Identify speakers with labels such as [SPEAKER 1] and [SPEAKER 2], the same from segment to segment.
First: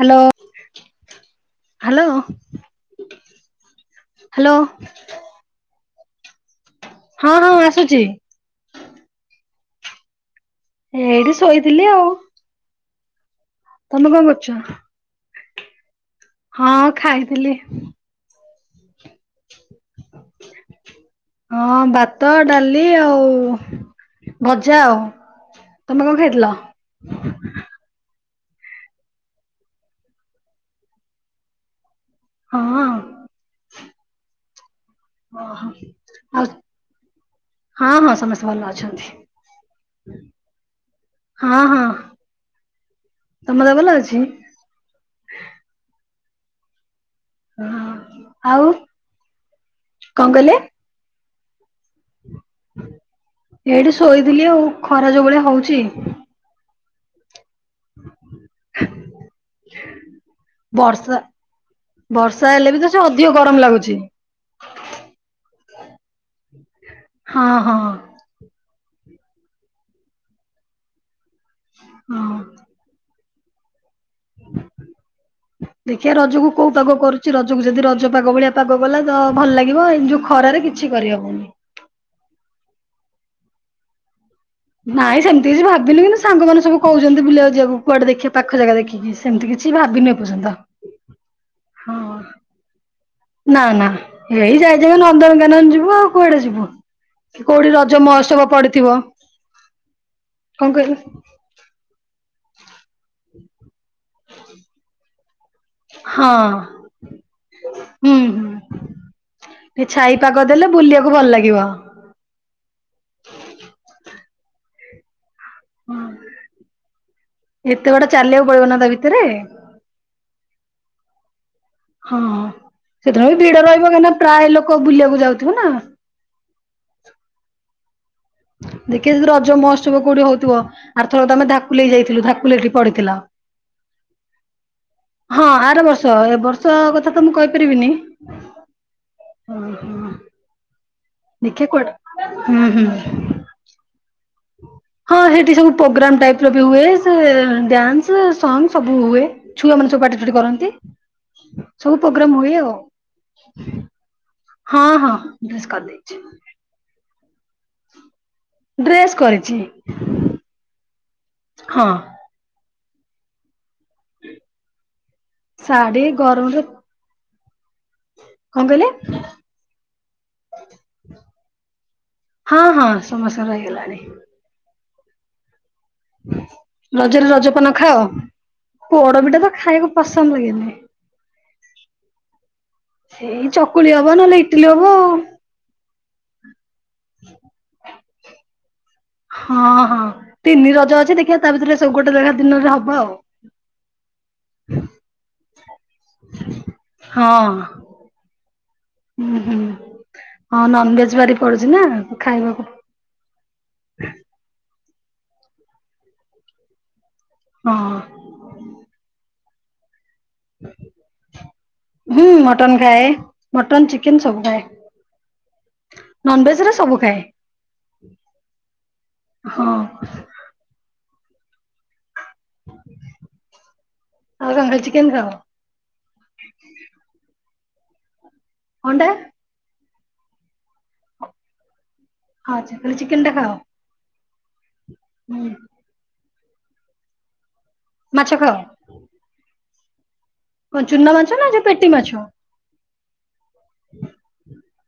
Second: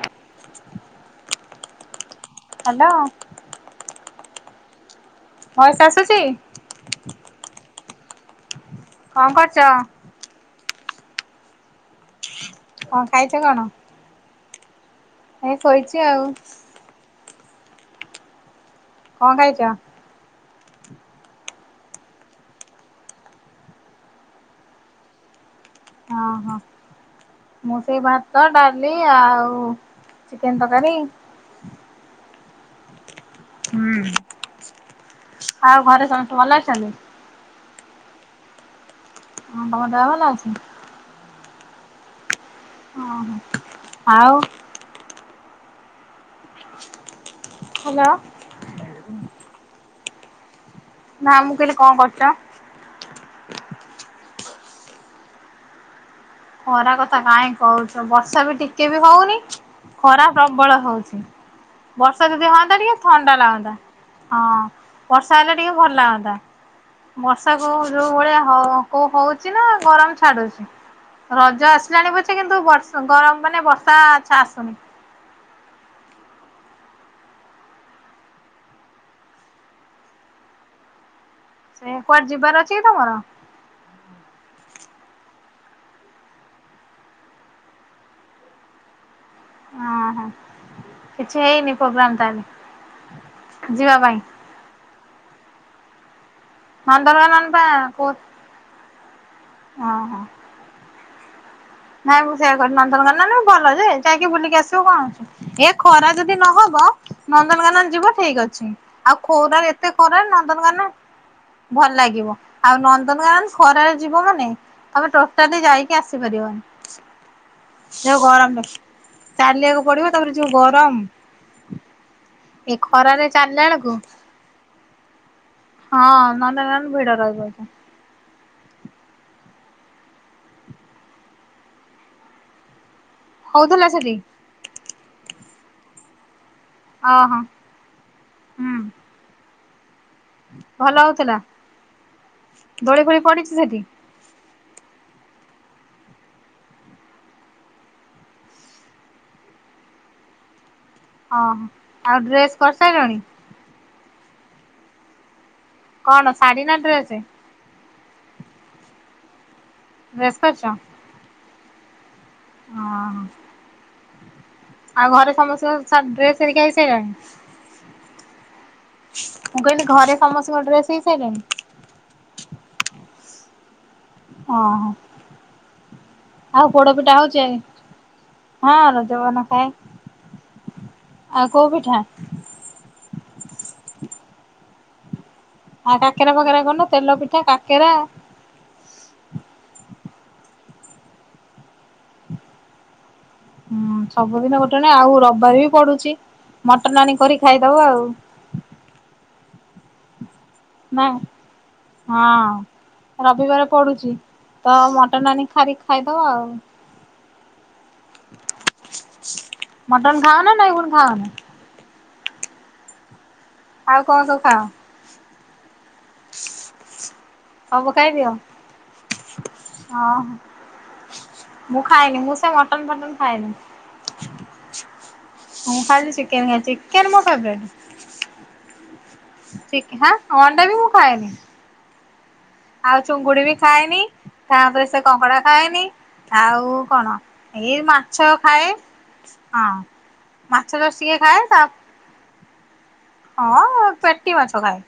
[SPEAKER 1] Hello, hello.
[SPEAKER 2] Hello
[SPEAKER 1] hello.
[SPEAKER 2] Voice ଆସୁଚି?
[SPEAKER 1] ହଁ ହଁ ଆସୁଚି।
[SPEAKER 2] କଣ କରୁଚ?
[SPEAKER 1] ଏଇଠି ଶୋଇଥିଲି ଆଉ।
[SPEAKER 2] କଣ ଖାଇଚ କଣ?
[SPEAKER 1] ତମେ କଣ କରୁଚ?
[SPEAKER 2] ଏ ଶୋଇଚି ଆଉ।
[SPEAKER 1] ହଁ ଖାଇଥିଲି।
[SPEAKER 2] କଣ ଖାଇଚ?
[SPEAKER 1] [unintelligible] ହଁ ଭାତ, ଡାଲି ଆଉ ଭଜା ଆଉ। ତମେ କଣ
[SPEAKER 2] ହଁ
[SPEAKER 1] ଖାଇଥିଲ?
[SPEAKER 2] ହଁ ମୁଁ ସେଇ ଭାତ, ଡାଲି ଆଉ ଚିକେନ ତରକାରୀ।
[SPEAKER 1] ହଁ ଅ।
[SPEAKER 2] ହୁଁ,
[SPEAKER 1] ଓହୋ
[SPEAKER 2] ଆଉ ଘରେ ସମସ୍ତେ
[SPEAKER 1] ଆଉ
[SPEAKER 2] ଭଲ ଅଛନ୍ତି?
[SPEAKER 1] ହଁ ହଁ, ସମସ୍ତେ ଭଲ ଅଛନ୍ତି।
[SPEAKER 2] ହଁ, ତମ ଦେହ ଭଲ ଅଛି?
[SPEAKER 1] ହଁ ହଁ।
[SPEAKER 2] ଓହୋ,
[SPEAKER 1] ତମ ଦେହ ଭଲ ଅଛି?
[SPEAKER 2] ଆଉ ହ୍ୟାଲୋ
[SPEAKER 1] ଓଁ ଆଉ, କଣ କଇଲେ?
[SPEAKER 2] ନା, ମୁଁ କହିଲି କଣ କରୁଚ?
[SPEAKER 1] ଏଇଠି ଶୋଇଥିଲି ଆଉ, ଖରା ଯୋଉଭଳିଆ ହଉଚି।
[SPEAKER 2] ଖରା କଥା କାହିଁ କହୁଚ? ବର୍ଷା ବି ଟିକେ ବି ହଉନି, ଖରା ପ୍ରବଳ
[SPEAKER 1] ବର୍ଷା
[SPEAKER 2] ହଉଚି। ବର୍ଷା ଯଦି
[SPEAKER 1] ହେଲେ
[SPEAKER 2] ହଅଁତା
[SPEAKER 1] ବି ତ
[SPEAKER 2] ଟିକେ,
[SPEAKER 1] ସେ ଅଧିକ
[SPEAKER 2] ଥଣ୍ଡା
[SPEAKER 1] ଗରମ
[SPEAKER 2] ଲାଗନ୍ତା।
[SPEAKER 1] ଲାଗୁଛି
[SPEAKER 2] ହଁ, ବର୍ଷା ହେଲେ ଟିକେ ଭଲ ଲାଗନ୍ତା,
[SPEAKER 1] ହଁ
[SPEAKER 2] ବର୍ଷାକୁ
[SPEAKER 1] ହଁ
[SPEAKER 2] ଯୋଉ ଭଳିଆ ହଉ ଓ ହଉଛି ନା, ଗରମ ଛାଡୁଚି? ରଜ ଆସିଲାଣି
[SPEAKER 1] ହଁ।
[SPEAKER 2] ପଛେ, କିନ୍ତୁ ବଷ ଗରମ ମାନେ ବର୍ଷା ଛା ଆସୁନି।
[SPEAKER 1] [unintelligible] ଦେଖିଆ ରଜକୁ କୋଉ ପାଗ କରୁଚି? ରଜକୁ ଯଦି ରଜ ପାଗ ଭଳିଆ ପାଗ ଗଲା ତ ଭଲ ଲାଗିବ, ଏ ଯୋଉ ଖରାରେ ଯେ କିଛି କରି ହେବନି।
[SPEAKER 2] ସେ କୁଆଡେ ଯିବାର ଅଛି କି ତମର?
[SPEAKER 1] ନାଇଁ ସେମିତି କିଛି ଭାବିନି କିନ୍ତୁ ସାଙ୍ଗମାନେ ସବୁ କହୁଚନ୍ତି ବୁଲିବାକୁ ଯିବାକୁ, କୁଆଡେ ଦେଖିବା ପାଖ ଜାଗା ଦେଖିକି। ସେମିତି କିଛି ଭାବିନି ଏ
[SPEAKER 2] ଓହୋ
[SPEAKER 1] ପର୍ଯ୍ୟନ୍ତ।
[SPEAKER 2] କିଛି ହେଇନି ପ୍ରୋଗ୍ରାମ ତାହେଲେ?
[SPEAKER 1] ନା ନା,
[SPEAKER 2] ଯିବା ପାଇଁ
[SPEAKER 1] ଏଇ ଯାଇ ଯାଇ ନନ୍ଦନକାନନ ଯିବୁ ଆଉ, କୁଆଡେ ଯିବୁ?
[SPEAKER 2] ନନ୍ଦନକାନନ ପା
[SPEAKER 1] କୋଉଠି ରଜ
[SPEAKER 2] କହୁ
[SPEAKER 1] ମହୋତ୍ସବ ପଡିଥିବ,
[SPEAKER 2] ଓହୋ
[SPEAKER 1] କଣ କହିଲେ?
[SPEAKER 2] ନାଇଁ ମୁଁ ସେୟା କ, ନନ୍ଦନକାନନ ଭଲ ଯେ? ଯାଇକି ବୁଲିକି ଆସିବୁ କଣ ଅଛି, ଏ ଖରା
[SPEAKER 1] ହଁ
[SPEAKER 2] ଯଦି ନହବ ନନ୍ଦନକାନନ ଯିବୁ
[SPEAKER 1] ହୁଁ
[SPEAKER 2] ଠିକ
[SPEAKER 1] ହୁଁ।
[SPEAKER 2] ଅଛି। ଆଉ ଖୋରାରେ,
[SPEAKER 1] ଟିକେ
[SPEAKER 2] ଏତେ
[SPEAKER 1] ଛାଇ
[SPEAKER 2] କରରା
[SPEAKER 1] ପାଗ ଦେଲେ
[SPEAKER 2] ନନ୍ଦନକାନ
[SPEAKER 1] ବୁଲିବାକୁ ଭଲ ଲାଗିବ
[SPEAKER 2] ଭଲ ଲାଗିବ, ଆଉ ନନ୍ଦନକାନନ ଖରାରେ ଯିବ ମାନେ, ତମେ ଟୋଟାଲି ଯାଇକି ଆସିପାରିବନି।
[SPEAKER 1] ଏତେ ବାଟ
[SPEAKER 2] ଯୋଉ
[SPEAKER 1] ଚାଲିବାକୁ ପଡିବ ନା
[SPEAKER 2] ଗରମରେ,
[SPEAKER 1] ତା ଭିତରେ
[SPEAKER 2] ଚାଲିବାକୁ ପଡିବ, ତାପରେ ଯୋଉ ଗରମ।
[SPEAKER 1] ହଁ,
[SPEAKER 2] ଏ ଖରାରେ
[SPEAKER 1] ସେତବେଳେ ବି ଭିଡ
[SPEAKER 2] ଚାଲିଲା
[SPEAKER 1] ରହିବ,
[SPEAKER 2] ବେଳକୁ
[SPEAKER 1] କାହିଁକିନା ପ୍ରାୟ ଲୋକ ବୁଲିବାକୁ ଯାଉଥିବ ନା?
[SPEAKER 2] ହଁ, ନନ୍ଦନକାନନ ଭିଡ଼ ରହିବ ଅଇକା।
[SPEAKER 1] ଦେଖିବା ଯଦି ରଜ ମହୋତ୍ସବ କୋଉଠି ହଉଥିବ? ଆର ଥରକ ଆମେ ଥାକୁଲେଇ ଯାଇଥିଲୁ, ଧାକୁଲଠି ପଡିଥିଲ।
[SPEAKER 2] ହଉଥିଲା ସେଠି?
[SPEAKER 1] ହଁ, ଆର ବର୍ଷ, ଏ ବର୍ଷ କଥା ତ
[SPEAKER 2] ଓହୋ
[SPEAKER 1] ମୁଁ କହିପାରିବିନି।
[SPEAKER 2] ହୁଁ
[SPEAKER 1] ହଁ ହଁ।
[SPEAKER 2] ଭଲ ହଉଥିଲା,
[SPEAKER 1] ଦେଖିଆ କୁଆଡେ ହୁଁ ହୁଁ।
[SPEAKER 2] ଦୋଳି ଫୋଳି ପଡିଚି ସେଠି?
[SPEAKER 1] ହଁ ସେଠି ସବୁ ପ୍ରୋଗ୍ରାମ ଟାଇପର ବି ହୁଏ, ସେ ଡ୍ୟାନ୍ସ, ସଙ୍ଗ, ସବୁ ହୁଏ। ଛୁଆମାନେ ସବୁ ପାଟି ଫାଟି କରନ୍ତି।
[SPEAKER 2] ହଁ
[SPEAKER 1] ସବୁ
[SPEAKER 2] ଆଉ
[SPEAKER 1] ପ୍ରୋଗ୍ରାମ ହୁଏ
[SPEAKER 2] ଡ୍ରେସ୍
[SPEAKER 1] ଆଉ।
[SPEAKER 2] କରିସାରିଲଣି?
[SPEAKER 1] ହଁ ହଁ। ଡ୍ରେସ କରିନି।
[SPEAKER 2] କଣ ଶାଢୀ ନା ଡ୍ରେସ?
[SPEAKER 1] ଡ୍ରେସ୍ କରିଛି।
[SPEAKER 2] ଡ୍ରେସ୍ କରିଛ?
[SPEAKER 1] ହଁ।
[SPEAKER 2] ହଁ ହଁ। ଆଉ ଘରେ ସମସ୍ତ ସା
[SPEAKER 1] ଶାଢୀ
[SPEAKER 2] ଡ୍ରେସ
[SPEAKER 1] ଗରମରେ
[SPEAKER 2] ହେରିକା ହେଇ ସାଇଲାଣି?
[SPEAKER 1] କଣ କହିଲେ?
[SPEAKER 2] ମୁଁ କହିଲି ଘରେ ସମସ୍ତଙ୍କ ଡ୍ରେସ ହେଇ ସାଇଲାଣି?
[SPEAKER 1] ହଁ ହଁ ସମସ୍ତଙ୍କର ହେଇଗଲାଣି।
[SPEAKER 2] ହଁ ହଂ।
[SPEAKER 1] ରଜରେ ରଜପାନ ଖାଅ?
[SPEAKER 2] ହଁ
[SPEAKER 1] ପୋଡପିଠା
[SPEAKER 2] ରଜପାନ
[SPEAKER 1] ତ
[SPEAKER 2] ଖାଏ
[SPEAKER 1] ଖାଇବାକୁ ପସନ୍ଦ ଲାଗେନି।
[SPEAKER 2] ଆଉ କୋଉ ପିଠା?
[SPEAKER 1] ସେଇ ଚକୁଳି ହବ ନହେଲେ ଇଟିଲି ହବ ଆଉ।
[SPEAKER 2] ଆଉ କାକେରା ପାକେରା କରୁନ ତେଲ ପିଠା କାକେରା।
[SPEAKER 1] ହଁ ହଁ ତିନି ରଜ ଅଛି ଦେଖିବା ତା ଭିତରେ ସବୁ ଗୋଟେ ଜାଗା ଦିନରେ ହବ ଆଉ।
[SPEAKER 2] ହୁଁ ସବୁଦିନ ଗୋଟେ ନ ଆଉ ରବିବାର ବି ପଡୁଛି ମଟନ ଆଣି କରି
[SPEAKER 1] ହଁ
[SPEAKER 2] ଖାଇଦବ ଆଉ।
[SPEAKER 1] ହୁଁ ହୁଁ ହଁ
[SPEAKER 2] ନା
[SPEAKER 1] ନନଭେଜ ବାରି ପଡୁଛି ନା
[SPEAKER 2] ହଁ।
[SPEAKER 1] ଖାଇବାକୁ
[SPEAKER 2] ରବିବାର ପଡୁଛି ତ ମଟନ ଆନି ଖାରିକି ଖାଇଦବ ଆଉ।
[SPEAKER 1] ହଁ।
[SPEAKER 2] ମଟନ ଖାଅନା ନାଇ କୋଉଠି ଖାଅନି?
[SPEAKER 1] ହୁଁ ମଟନ ଖାଏ ମଟନ
[SPEAKER 2] ଆଉ କଣ
[SPEAKER 1] ଚିକେନ ସବୁ
[SPEAKER 2] ଖାଅ
[SPEAKER 1] ଖାଏ। ନନଭେଜ ର ସବୁ ଖାଏ।
[SPEAKER 2] ସବୁ ଖାଇଦିଅ ହଁ ମୁଁ ଖାଏନି ମୁଁ ସେ ମଟନ ଫଟନ୍ ମୁଁ ଖାଏନି।
[SPEAKER 1] ଆଉ କଣ ଖାଲି ଚିକେନ ଖାଅ
[SPEAKER 2] ମୁଁ ଖାଲି ଚିକେନ ଖାଏ ଚିକେ ମୋ ଫେବେରାଇଟି।
[SPEAKER 1] ଅଣ୍ଡା।?
[SPEAKER 2] ଶିଖା ଅଣ୍ଡା ବି ମୁଁ ଖାଏନି
[SPEAKER 1] ହଁ ଖାଲି
[SPEAKER 2] ଆଉ
[SPEAKER 1] ଚିକେନ ଟା
[SPEAKER 2] ଚୁଙ୍ଗୁଡି
[SPEAKER 1] ଖାଅ।
[SPEAKER 2] ବି ଖାଏନି। ତାପରେ ସେ କଙ୍କଡା
[SPEAKER 1] ହୁଁ
[SPEAKER 2] ଖାଏନି। ଆଉ କଣ ଏଇ ମା- ମାଛ ଖାଏ ହଁ। ମାଛ
[SPEAKER 1] କଣ
[SPEAKER 2] ଚାଷ
[SPEAKER 1] ଚୁନା
[SPEAKER 2] ଟିକେ
[SPEAKER 1] ମାଛ
[SPEAKER 2] ଖାଏ
[SPEAKER 1] ନା
[SPEAKER 2] ତା
[SPEAKER 1] ଯୋଉ ପେଟି ମାଛ?
[SPEAKER 2] ହଁ ପେଟି ମାଛ ଖାଏ।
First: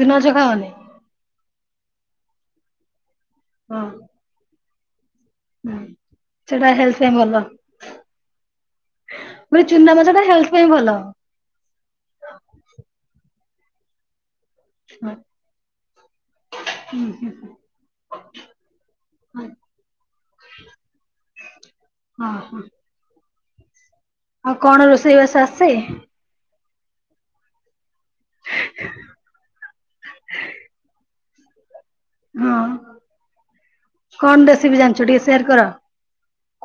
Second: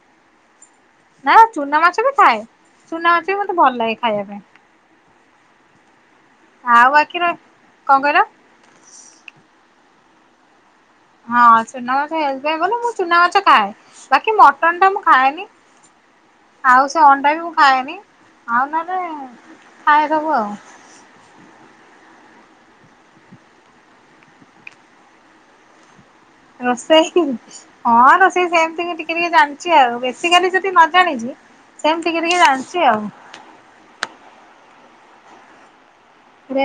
[SPEAKER 1] ଚୁନା ମାଛ ଖାଅନି?
[SPEAKER 2] ହାଁ ଚୁନା ମାଛ ବି ଖାଏ ଚୁନା ମାଛ ବି ମତେ ଭଲ
[SPEAKER 1] ହଁ
[SPEAKER 2] ଲାଗେ ଖାଇବା ପାଇଁ।
[SPEAKER 1] ସେଟା
[SPEAKER 2] ଆଉ
[SPEAKER 1] ହେଲଥ ପାଇଁ
[SPEAKER 2] ବାକି ର
[SPEAKER 1] ଭଲ।
[SPEAKER 2] କଣ କହିଲ
[SPEAKER 1] ଚୁନା ମାଛ ଟା ହେଲଥ୍ ପାଇଁ ଭଲ।
[SPEAKER 2] ହଁ ସେମାନେ ଏନଜୟ କଲେ ମୁଁ ଚୁନା ମାଛ ଖାଏ ବାକି ମଟନ ଟା ମୁଁ ଖାଏନି। ଆଉ ସେ
[SPEAKER 1] ହୁଁ ହୁଁ
[SPEAKER 2] ଅଣ୍ଡା ବି ମୁଁ ଖାଏନି ଆଉ ନ ହେଲେ ଖାଏ ସବୁ ଆଉ।
[SPEAKER 1] ହଁ ହଁ। ଆଉ କଣ ରୋଷେଇବାସ ଆସେ?
[SPEAKER 2] ରଷେଇ ହିଁ ହଁ ରୋଷେଇ ସେମିତି ଟିକେ ଟିକେ ଜାଣିଛି ଆଉ ବେଶୀକାଲି ସେଠି ନ ଜାଣିଛି। ସେମିତି ଟିକେ ଟିକେ
[SPEAKER 1] ହଁ
[SPEAKER 2] ଜାଣିଛି ଆଉ।
[SPEAKER 1] କଣ ରେସିପି ଜାଣିଛ ଟିକେ ସେୟାର କର।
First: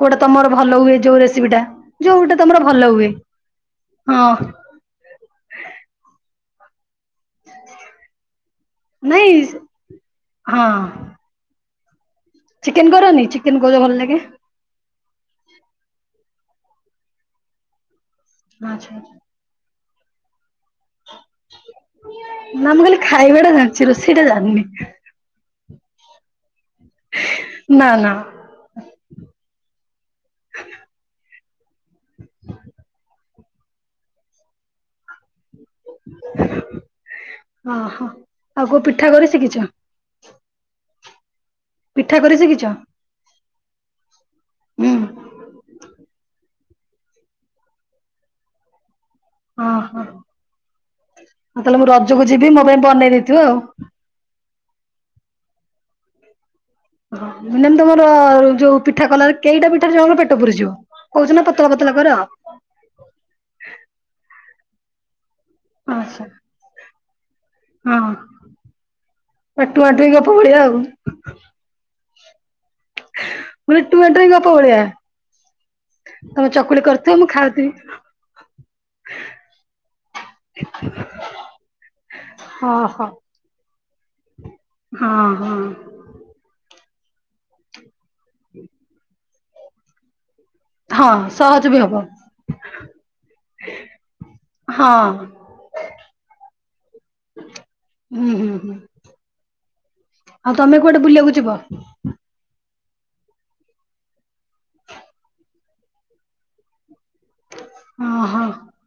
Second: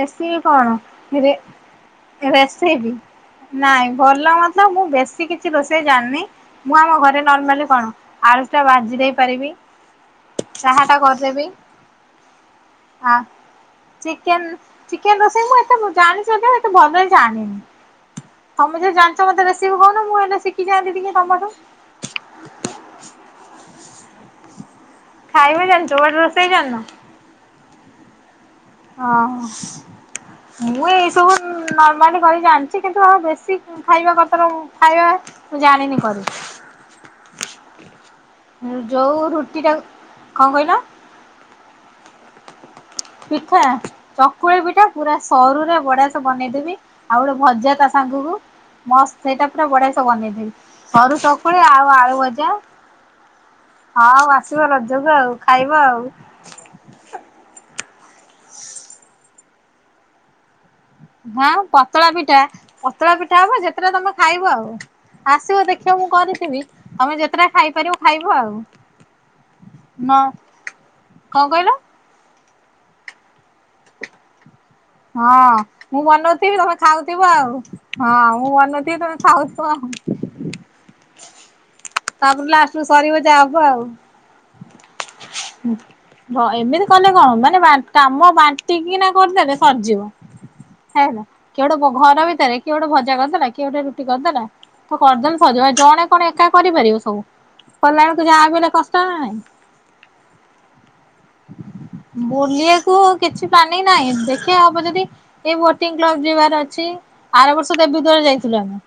[SPEAKER 1] କୋଉଟା ତମର
[SPEAKER 2] କଣ
[SPEAKER 1] ଭଲ ହୁଏ ଯୋଉ
[SPEAKER 2] ରେ
[SPEAKER 1] ରେସିପିଟା ଯୋଉଟା ତମର
[SPEAKER 2] ରେସିପି
[SPEAKER 1] ଭଲ ହୁଏ।
[SPEAKER 2] ନାଇଁ ଭଲ
[SPEAKER 1] ହଁ।
[SPEAKER 2] ମତ ମୁଁ ବେଶୀ କିଛି ରୋଷେଇ ଜାଣିନି ମୁଁ ଆମ ଘରେ ନର୍ମାଲି କଣ ଆଳୁଟା ଭାଜି ଦେଇ
[SPEAKER 1] ନାଇଁ
[SPEAKER 2] ପାରିବି
[SPEAKER 1] ହଁ
[SPEAKER 2] ଚାହାଟା କରିଦେବି।
[SPEAKER 1] ଚିକେନ
[SPEAKER 2] ଆ
[SPEAKER 1] କରନି ଚିକେନ କହୁଚ ଭଲ ଲାଗେ।
[SPEAKER 2] ଚିକେନ ଚିକେନ ରୋଷେଇ ମୁଁ ଏତେ ଜାଣିଚି ଏତେ ଭଲରେ ଜାଣିନି। ତମେ
[SPEAKER 1] ଆଚ୍ଛା
[SPEAKER 2] ଜଦି
[SPEAKER 1] ଆଚ୍ଛା।
[SPEAKER 2] ଜାଣିଛ ମତେ ରିସିପି କହୁନ ମୁଁ ହେଲେ ଶିଖି ଯଆନ୍ତି ଟିକେ ତମଠୁ।
[SPEAKER 1] ନା ମୁଁ କାଲି ଖାଇବା ଟା ଜାଣିଛି ରୋଷେଇ ଟା ଜାଣିିନି।
[SPEAKER 2] ଖାଇବା ଜାଣିଛ ବଟ ରଷେଇ ଜାଣିନ।
[SPEAKER 1] ନା ନା।
[SPEAKER 2] ହଁ ମୁଁ ଏଇସବୁ ନର୍ମାଲି କରି ଜାଣିଛି କିନ୍ତୁ ଆଉ ବେଶୀ- ଖାଇବା କଥାଟା ଖାଇବା ମୁଁ ଜାଣିନି
[SPEAKER 1] ଓହୋ ଆଉ
[SPEAKER 2] କରି
[SPEAKER 1] କୋଉ ପିଠା କରି
[SPEAKER 2] ଯୋଉ
[SPEAKER 1] ଶିଖିଛ
[SPEAKER 2] ରୁଟି ଟାକୁ କଣ କହିଲ?
[SPEAKER 1] ପିଠା କରି ସିକିିଚ?
[SPEAKER 2] ପିଠା ଚକୁଳି ପିଠା ପୁରା ସରୁରେ ବଢିଆ ସେ ବନେଇଦେବି ଆଉ ଗୋଟେ ଭଜା ତା ସାଙ୍ଗକୁ। ମସ୍ତ ସେଇଟା ପୁରା ବଢିଆ
[SPEAKER 1] ଓହୋ
[SPEAKER 2] ସେ
[SPEAKER 1] ଆଉ
[SPEAKER 2] ବନେଇ ଦେବି ସରୁ ସକୁଳି ଆଉ ଆଳୁ ଭଜା।
[SPEAKER 1] ଣ୍ଡେଇ ଦେଇଥିବ ଆଉ।
[SPEAKER 2] ହଁ ଆଉ ଆସିବ ରଜକୁ ଆଉ ଖାଇବ ଆଉ।
[SPEAKER 1] ମିଳନ ତମର ଯୋଉ ପିଠା କଲାବେଳେ କେଇଟା ପିଠାରେ ଜଣଙ୍କ ପେଟ ପୁରିଯିବ। କହୁଚି ନା
[SPEAKER 2] ହଁ
[SPEAKER 1] ପତଳା ପତଳା କର।
[SPEAKER 2] ପିଠା ପତଳା ପିଠା ହବ ଯେତେଟା ତମେ ଖାଇବ ଆଉ ଆସିବ ଦେ ପିଠା ମୁଁ
[SPEAKER 1] ଆଚ୍ଛା
[SPEAKER 2] କରିଥିବି ତମେ ଯେତେଟା ଖାଇପାରିବ ଖାଇବ
[SPEAKER 1] ହଁ
[SPEAKER 2] ଆଉ।
[SPEAKER 1] ଟୁଆଁ
[SPEAKER 2] ନ
[SPEAKER 1] ଟୁଇଁ ଗପ ଭଳିଆ ଆଉ।
[SPEAKER 2] କଣ କହିଲ?
[SPEAKER 1] ମାନେ ଟୁଆଁ ଟୁଇଁ ଗପ ଭଳିଆ।
[SPEAKER 2] ହଁ ମୁଁ ବନଉଥିବି ତମେ
[SPEAKER 1] ଚକୁଳି କରୁଥିବ ମୁଁ
[SPEAKER 2] ଖାଉଥିବ ଆଉ।
[SPEAKER 1] ଖାଉଥିବି
[SPEAKER 2] ହଁ ମୁଁ ବନଉଥିବି ତମେ ଖାଉଥିବ ଆଉ।
[SPEAKER 1] [inaudible]
[SPEAKER 2] ତାପରକୁ ଲାଷ୍ଟକୁ
[SPEAKER 1] ଓହୋ।
[SPEAKER 2] ସରିବ ଯାହା ହବ ଆଉ।
[SPEAKER 1] ହଁ। ହଁ
[SPEAKER 2] ହୁଁ, ହଁ ଏମିତି କଲେ କଣ ମାନେ କାମ ବାଣ୍ଟିକିନା କରିଦେଲେ ସରଯିବ।
[SPEAKER 1] ହଁ
[SPEAKER 2] ହେଲା
[SPEAKER 1] ସହଜ
[SPEAKER 2] କିଏ
[SPEAKER 1] ବି ହବ
[SPEAKER 2] ଗୋଟେ ଘର ଭିତରେ କିଏ ଗୋଟେ ଭଜା କରିଦେଲା କିଏ ଗୋଟେ ରୁଟି କରିଦେଲା। ତ
[SPEAKER 1] ହଁ
[SPEAKER 2] କରିଦେନେ ସରଜିବ ଏ ଜଣେ କଣ ଏକା କରିପାରିବ ସବୁ କଲାବେଳକୁ
[SPEAKER 1] ହୁଁ ହୁଁ
[SPEAKER 2] ଯାହାବି ହେଲେ
[SPEAKER 1] ହୁଁ।
[SPEAKER 2] କଷ୍ଟ ନା ନାଇଁ।
[SPEAKER 1] ଆଉ ତମେ କୁଆଡେ ବୁଲିବାକୁ ଯିବ?
[SPEAKER 2] ବୁଲିବାକୁ କିଛି ପ୍ଲାନିଂ ନାହିଁ ଦେଖିଆ ହବ ଯଦି ଏଇ ବୋଟିଂ କ୍ଲବ ଯିବାର ଅଛି, ଆର ବର୍ଷ ଦେବୀଦ୍ୱାର
[SPEAKER 1] ଓହୋ
[SPEAKER 2] ଯାଇଥିଲୁ ଆମେ।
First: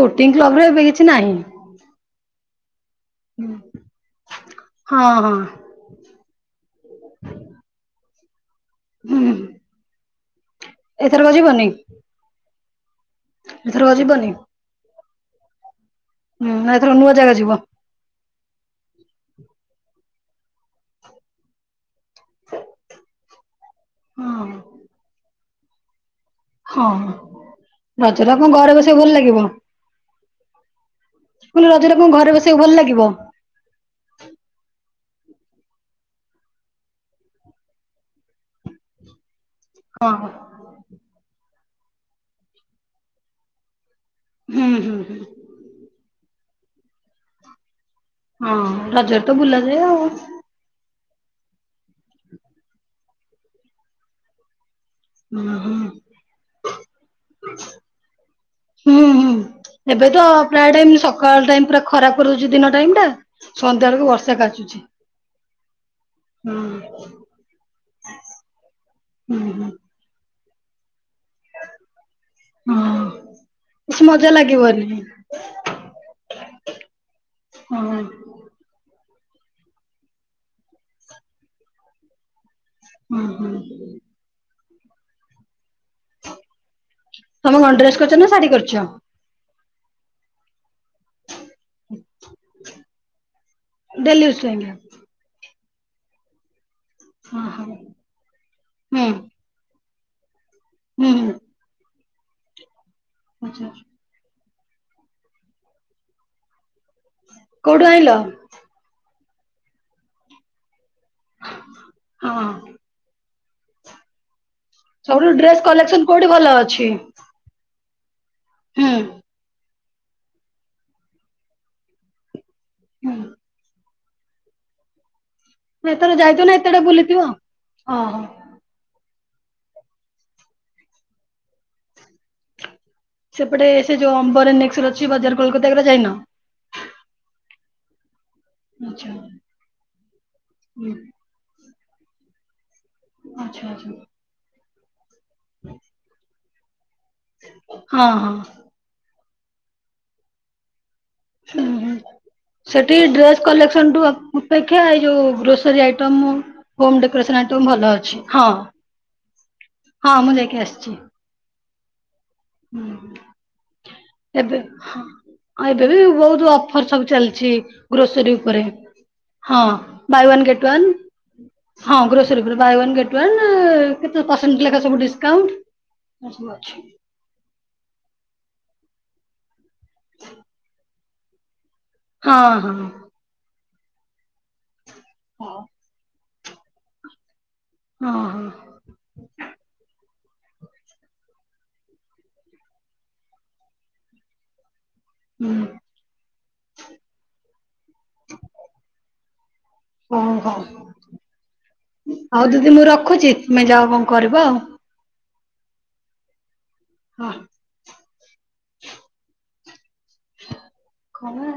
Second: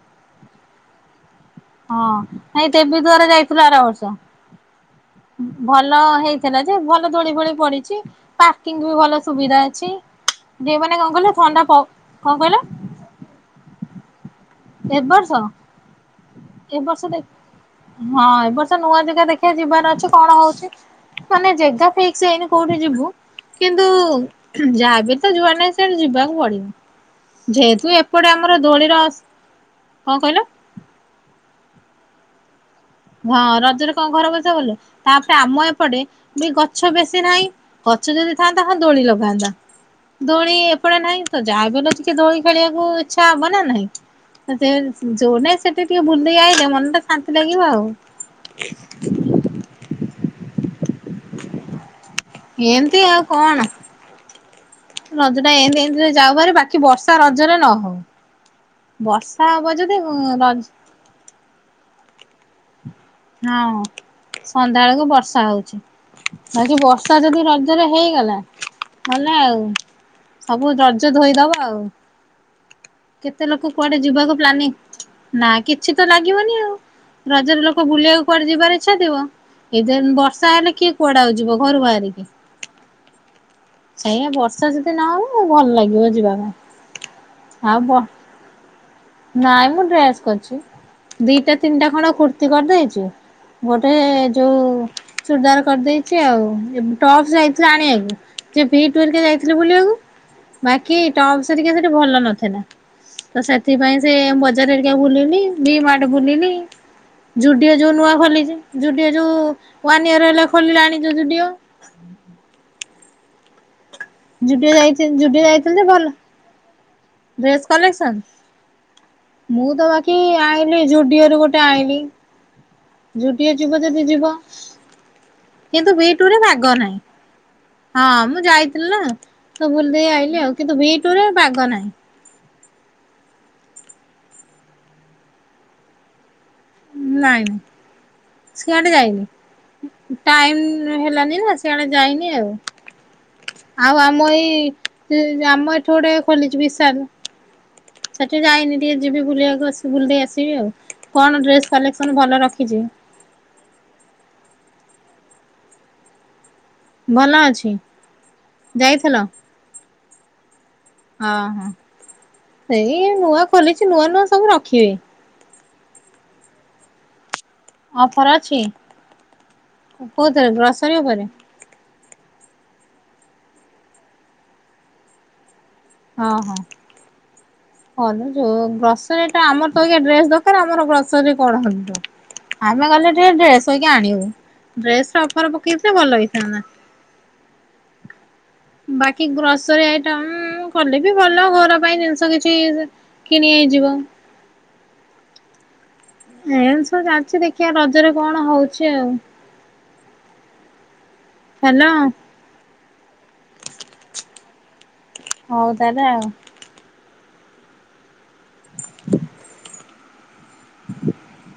[SPEAKER 1] ବୋଟିଂ କ୍ଲବରେ ଏବେ କିଛି ନାହିଁ।
[SPEAKER 2] ହଁ ନାଇଁ ଦେବୀଦ୍ୱାର ଯାଇଥିଲୁ ଆର ବର୍ଷ।
[SPEAKER 1] ହଁ ହଁ।
[SPEAKER 2] ଭଲ ହେଇଥିଲା ଯେ ଭଲ ଦୋଳି ଫୋଳି ପଡିଛି ପାର୍କିଂ ବି ଭଲ
[SPEAKER 1] ହୁଁ
[SPEAKER 2] ସୁବିଧା ଅଛି। ଯେ ମାନେ କଣ
[SPEAKER 1] ଏଥରକ
[SPEAKER 2] କହିଲ ଥଣ୍ଡା
[SPEAKER 1] ଯିବନି
[SPEAKER 2] କ କଣ କହିଲ?
[SPEAKER 1] ଏଥରକ ଯିବନି?
[SPEAKER 2] ଏ ବର୍ଷ।
[SPEAKER 1] ହୁଁ
[SPEAKER 2] ଏ
[SPEAKER 1] ଏଥର
[SPEAKER 2] ବର୍ଷ
[SPEAKER 1] ନୂଆ
[SPEAKER 2] ଦେ,
[SPEAKER 1] ଜାଗା ଯିବ
[SPEAKER 2] ହଁ ଏ ବର୍ଷ ନୂଆ ଯେଗା ଦେଖିବା ଯିବାର ଅଛି, କଣ ହଉଛି? ମାନେ, ଜେଗା ଫିକ୍ସ୍ ହେଇନି କୋଉଠି ଯିବୁ? କିନ୍ତୁ,
[SPEAKER 1] ହଁ
[SPEAKER 2] ଯାହାବି ତ ଯୁଆଡେ ନାହିଁ, ସିଆଡେ ଯିବାକୁ ପଡିବ।
[SPEAKER 1] ହଁ,
[SPEAKER 2] ଯେହେତୁ ଏପଟେ
[SPEAKER 1] ରଜରେ ଆଉ କଁ,
[SPEAKER 2] ଆମର
[SPEAKER 1] ଘରେ
[SPEAKER 2] ଦୋଳିର
[SPEAKER 1] ବସିଆକୁ ଭଲ ଲାଗିବ?
[SPEAKER 2] କଣ କହିଲ
[SPEAKER 1] ମୁଁ କହିଲି, ରଜରେ କଣ ଘରେ ବସିଆକୁ ଭଲ ଲାଗିବ?
[SPEAKER 2] ହଁ, ରଜରେ କଣ ଘର ବସିଆକୁ ଭଲ, ତା'ପରେ ଆମ ଏପଟେ ବି ଗଛ ବେଶୀ ନାହିଁ। ଗଛ ଯଦି ଥାଆନ୍ତା ହଁ, ଦୋଳି ଲଗାନ୍ତା।
[SPEAKER 1] ହଁ
[SPEAKER 2] ଦୋଳି ଏପଟେ ନାହିଁ ତ, ଯାହାବି ହେଲେ ଟିକେ ଦୋଳି ଖେଳିବାକୁ ଇଚ୍ଛା ହବନା ନାହିଁ।
[SPEAKER 1] ହୁଁ
[SPEAKER 2] ସେତେ
[SPEAKER 1] ହୁଁ ହୁଁ
[SPEAKER 2] ଯୋଉ ନାଇଁ, ସେଠି ଟିକେ ବୁଲି ଦେଇ ଆଇଲେ, ମନଟା ଶାନ୍ତି ଲାଗିବ ଆଉ।
[SPEAKER 1] ହଁ, ରଜରେ ତ ବୁଲାଯାଏ ଆଉ।
[SPEAKER 2] ଏମତି ଆଉ କଣ?
[SPEAKER 1] ହୁଁ
[SPEAKER 2] ରଜଟା
[SPEAKER 1] ହୁଁ
[SPEAKER 2] ଏମତି ଏମତିରେ ଯାଉ ଭାରି, ବାକି ବର୍ଷା ରଜରେ ନ ହଉ!
[SPEAKER 1] ହୁଁ, ହୁଁ,
[SPEAKER 2] ବର୍ଷା ହବ ଯଦି
[SPEAKER 1] ଏବେ ତ
[SPEAKER 2] ରଜ
[SPEAKER 1] ପ୍ରାୟ ଟାଇମ୍ ସକାଳ ଟାଇମ୍ ପୁରା ଖରା କରୁଛି, ଦିନ ଟାଇମ୍ ଟା।
[SPEAKER 2] ହଁ,
[SPEAKER 1] ସନ୍ଧ୍ୟା ବେଳକୁ ବର୍ଷା କାଚୁଛି।
[SPEAKER 2] ସନ୍ଧ୍ୟାଅଳକୁ ବର୍ଷା ହଉଛି।
[SPEAKER 1] ହୁଁ
[SPEAKER 2] ବାକି ବର୍ଷା ଯଦି ରଜରେ ହେଇଗଲା, ଗଲା
[SPEAKER 1] ହୁଁ
[SPEAKER 2] ଆଉ।
[SPEAKER 1] ହୁଁ
[SPEAKER 2] ସବୁ ରଜ ଧୋଇଦବ ଆଉ,
[SPEAKER 1] ହଁ
[SPEAKER 2] କେତେ ଲୋକ କୁଆଡେ
[SPEAKER 1] କିଛି ମଜା
[SPEAKER 2] ଯିବାକୁ ପ୍ଲାନିଂ
[SPEAKER 1] ଲାଗିବନି।
[SPEAKER 2] ନା କିଛି ତ ଲାଗିବନି ଆଉ? ରଜରେ
[SPEAKER 1] ହଁ
[SPEAKER 2] ଲୋକ ବୁଲିବାକୁ
[SPEAKER 1] ହଁ
[SPEAKER 2] କୁଆଡେ ଯିବାର ଇଚ୍ଛା ଥିବ। କେଜାନ୍ ବର୍ଷା ହେଲେ, କିଏ କୁଆଡେ ଆଉ ଯିବ ଘରୁ ବାହାରିକି?
[SPEAKER 1] ଉଁ, ହୁଁ।
[SPEAKER 2] ଏଇଆ ବର୍ଷା ଯଦି ନହବ, ଭଲ ଲାଗିବ ଯିବା ପାଇଁ।
[SPEAKER 1] ତମେ କଣ
[SPEAKER 2] ଆଉ ବ
[SPEAKER 1] ଡ୍ରେସ୍ କରିଚ ନା ଶାଢୀ କରିଚ?
[SPEAKER 2] ନାଇଁ ମୁଁ ଡ୍ରେସ୍ କରିଛି। ଦିଇଟା ତିନିଟା ଖଣ୍ଡ କୁର୍ତ୍ତି କରିଦେଇଚି, ଗୋଟେ
[SPEAKER 1] ଡେଲି ୟୁଜ
[SPEAKER 2] ଯୋଉ
[SPEAKER 1] ପାଇଁକା।
[SPEAKER 2] ଚୁର୍ଦାର କରିଦେଇଚି ଆଉ, ଟପସ୍
[SPEAKER 1] ହଁ ହଁ
[SPEAKER 2] ଯାଇଥିଲି ଆଣିଆକୁ ଯେ ଭି ଟୁ ହେରିକା
[SPEAKER 1] ହୁଁ
[SPEAKER 2] ଯାଇଥି ଲି ବୁଲିବାକୁ ବାକି
[SPEAKER 1] ହୁଁ ହୁଁ
[SPEAKER 2] ଟପସ୍ ହେରିକା ସେଠି ଭଲ ନଥିଲା। ତ ସେତ୍
[SPEAKER 1] ଆଚ୍ଛା
[SPEAKER 2] ନାଇଁ ସେ ବଜାର ହେରିକା ବୁଲିଲି, ଭିମାର୍ଟ ବୁଲିଲି, ଜୁଡିଓ
[SPEAKER 1] କୋଉଠୁ
[SPEAKER 2] ଯୋଉ
[SPEAKER 1] ଆଣିଲ?
[SPEAKER 2] ନୂଆ ଖୋଲିଛି ଜୁଡ଼ିଓ ଯୋଉ ୱାନ୍ ଇୟର୍ ହେଲା ଖୋଲିଲାଣି ଯୋଉ ଜୁଡ଼ିଓ।
[SPEAKER 1] ହଁ।
[SPEAKER 2] ଜୁଡ଼ିଓ ଯାଇ
[SPEAKER 1] ସବୁଠୁ ଡ୍ରେସ୍ କଲେକ୍ସନ୍ କୋଉଠି ଭଲ ଅଛି?
[SPEAKER 2] Dress collection?
[SPEAKER 1] ହୁଁ।
[SPEAKER 2] ମୁଁ ତ ବାକି ଆଇଁଲି ଜୁଡିଓରୁ ଗୋଟେ ଆଇଁଲି,
[SPEAKER 1] ହୁଁ
[SPEAKER 2] ଜୁଡିଓ ଯିବ ଯଦି ଯିବ। କିନ୍ତୁ ଭି
[SPEAKER 1] ଏଥର
[SPEAKER 2] ଟୁ ରେ
[SPEAKER 1] ଯାଇଥିବ ନା
[SPEAKER 2] ବାଗ
[SPEAKER 1] ଏତେଟା
[SPEAKER 2] ନାହିଁ।
[SPEAKER 1] ବୁଲିଥିବ?
[SPEAKER 2] ହଁ,
[SPEAKER 1] ଓହୋ
[SPEAKER 2] ମୁଁ ଯାଇ ଥିଲି ନା ତ ବୁଲିଦେଇ ଆଇିଲି ଆଉ। କିନ୍ତୁ ଭି ଟୁରେ ବାଗ ନାଇଁ।
[SPEAKER 1] ସେପଟେ ସେ ଯୋଉ ଅମ୍ବର ଏନେକ୍ସେଲ୍ ଅଛି, ବଜାର କୋଲକାତା ଏଗରା ଯାଇନ?
[SPEAKER 2] ନାଇଁ, ସିଆଡେ
[SPEAKER 1] ଆଚ୍ଛା ହୁଁ
[SPEAKER 2] ଯାଇନି। ଟାଇମ୍ ହେଲାନି ନା ସିଆଡେ ଯାଇନି ଆଉ।
[SPEAKER 1] ଆଚ୍ଛା ଆଚ୍ଛା
[SPEAKER 2] ଆଉ ଆମ ଏଇ ଆମ ଏଠି ଗୋଟେ ଖୋଲିଚି ବିଶାଲ୍
[SPEAKER 1] ହଁ ହଁ
[SPEAKER 2] ସେଠି ଯାଇନି ଟିକେ ଯିବି ବୁଲିଆକୁ, ବୁଲ ଦେଇ ଆସିବି ଆଉ। କଣ ଡ୍ରେସ୍ କଲେକ୍ସନ୍ ଭଲ ରଖିଚି?
[SPEAKER 1] କଲେକ୍ସନ୍ ଟୁ ଅ-ଅପେକ୍ଷା, ଏଇ ଯୋଉ grocery item home decoration item ଭଲ ଅଛି। ହଁ,
[SPEAKER 2] ଯାଇଥିଲ
[SPEAKER 1] ହଁ, ମୁଁ ଯାଇକି ଆସିଚି।
[SPEAKER 2] ହଁ, ହଁ, ସେଇ ନୂଆ ଖୋଲିଚି ନୂଆ ନୂଆ ସବୁ
[SPEAKER 1] ଏବେ
[SPEAKER 2] ରଖିବେ।
[SPEAKER 1] ହଁ ଏବେ ବି ବହୁତ ଅଫର ସବୁ ଚାଲିଚି।
[SPEAKER 2] ଅଫର
[SPEAKER 1] ଗ୍ରୋସରୀ
[SPEAKER 2] ଅଛି।
[SPEAKER 1] ଉପରେ ହଁ ବାଏ ୱାନ
[SPEAKER 2] କୋଉଥିରେ
[SPEAKER 1] ଗେଟ୍
[SPEAKER 2] ଗ୍ରସରୀ ଉପରେ
[SPEAKER 1] ୱାନ। ହଁ ଗ୍ରୋସରୀ ଉପରେ ବାଏ ୱାନ ଗେଟ୍ ୱାନ କେତେ ପରସେଣ୍ଟ ଲେଖା ସବୁ ଡିସକାଉଣ୍ଟ।
[SPEAKER 2] ହଁ
[SPEAKER 1] ଏ ସବୁ
[SPEAKER 2] ହଁ
[SPEAKER 1] ଅଛି।
[SPEAKER 2] ହ ଯୋଉ ଗ୍ରୋସରିଟା ଆମର ତ ଏଇଖା ଡ୍ରେସ୍ ଦରକାର ଆମର ଗ୍ରୋ ସରି କଣ ହବ।
[SPEAKER 1] ହଁ ହଁ
[SPEAKER 2] ଆମେ ଗଲେ ଟିକେ ଡ୍ରେସ୍ ହେରିକା ଆଣିବୁ। ଡ୍ରେସ ଅଫର ପକେଇଥିଲେ ଭଲ ହେଇଥାନ୍ତା।
[SPEAKER 1] ହଁ ହଁ।
[SPEAKER 2] ବାକି ଗ୍ରୋସରୀ ଆଇଟମ କଲେ ବି ଭଲ ଘର ପାଇଁ ଜିନିଷ କିଛି କିଣି ହେଇଯିବ।
[SPEAKER 1] ହୁଁ
[SPEAKER 2] ଏନ୍ ସବୁ ଚାଲିଚି ଦେଖିବା ରଜରେ କଣ ହଉଛି ଆଉ।
[SPEAKER 1] କଣ କହ?
[SPEAKER 2] ହ୍ୟାଲୋ।
[SPEAKER 1] ଆଉ ଦିଦି ମୁଁ ରଖୁଚି ତୁମେ ଯାଅ କଣ କରିବ ଆଉ।
[SPEAKER 2] ହଉ ତାହେଲେ ଆଉ।
[SPEAKER 1] ହଁ। ଖବର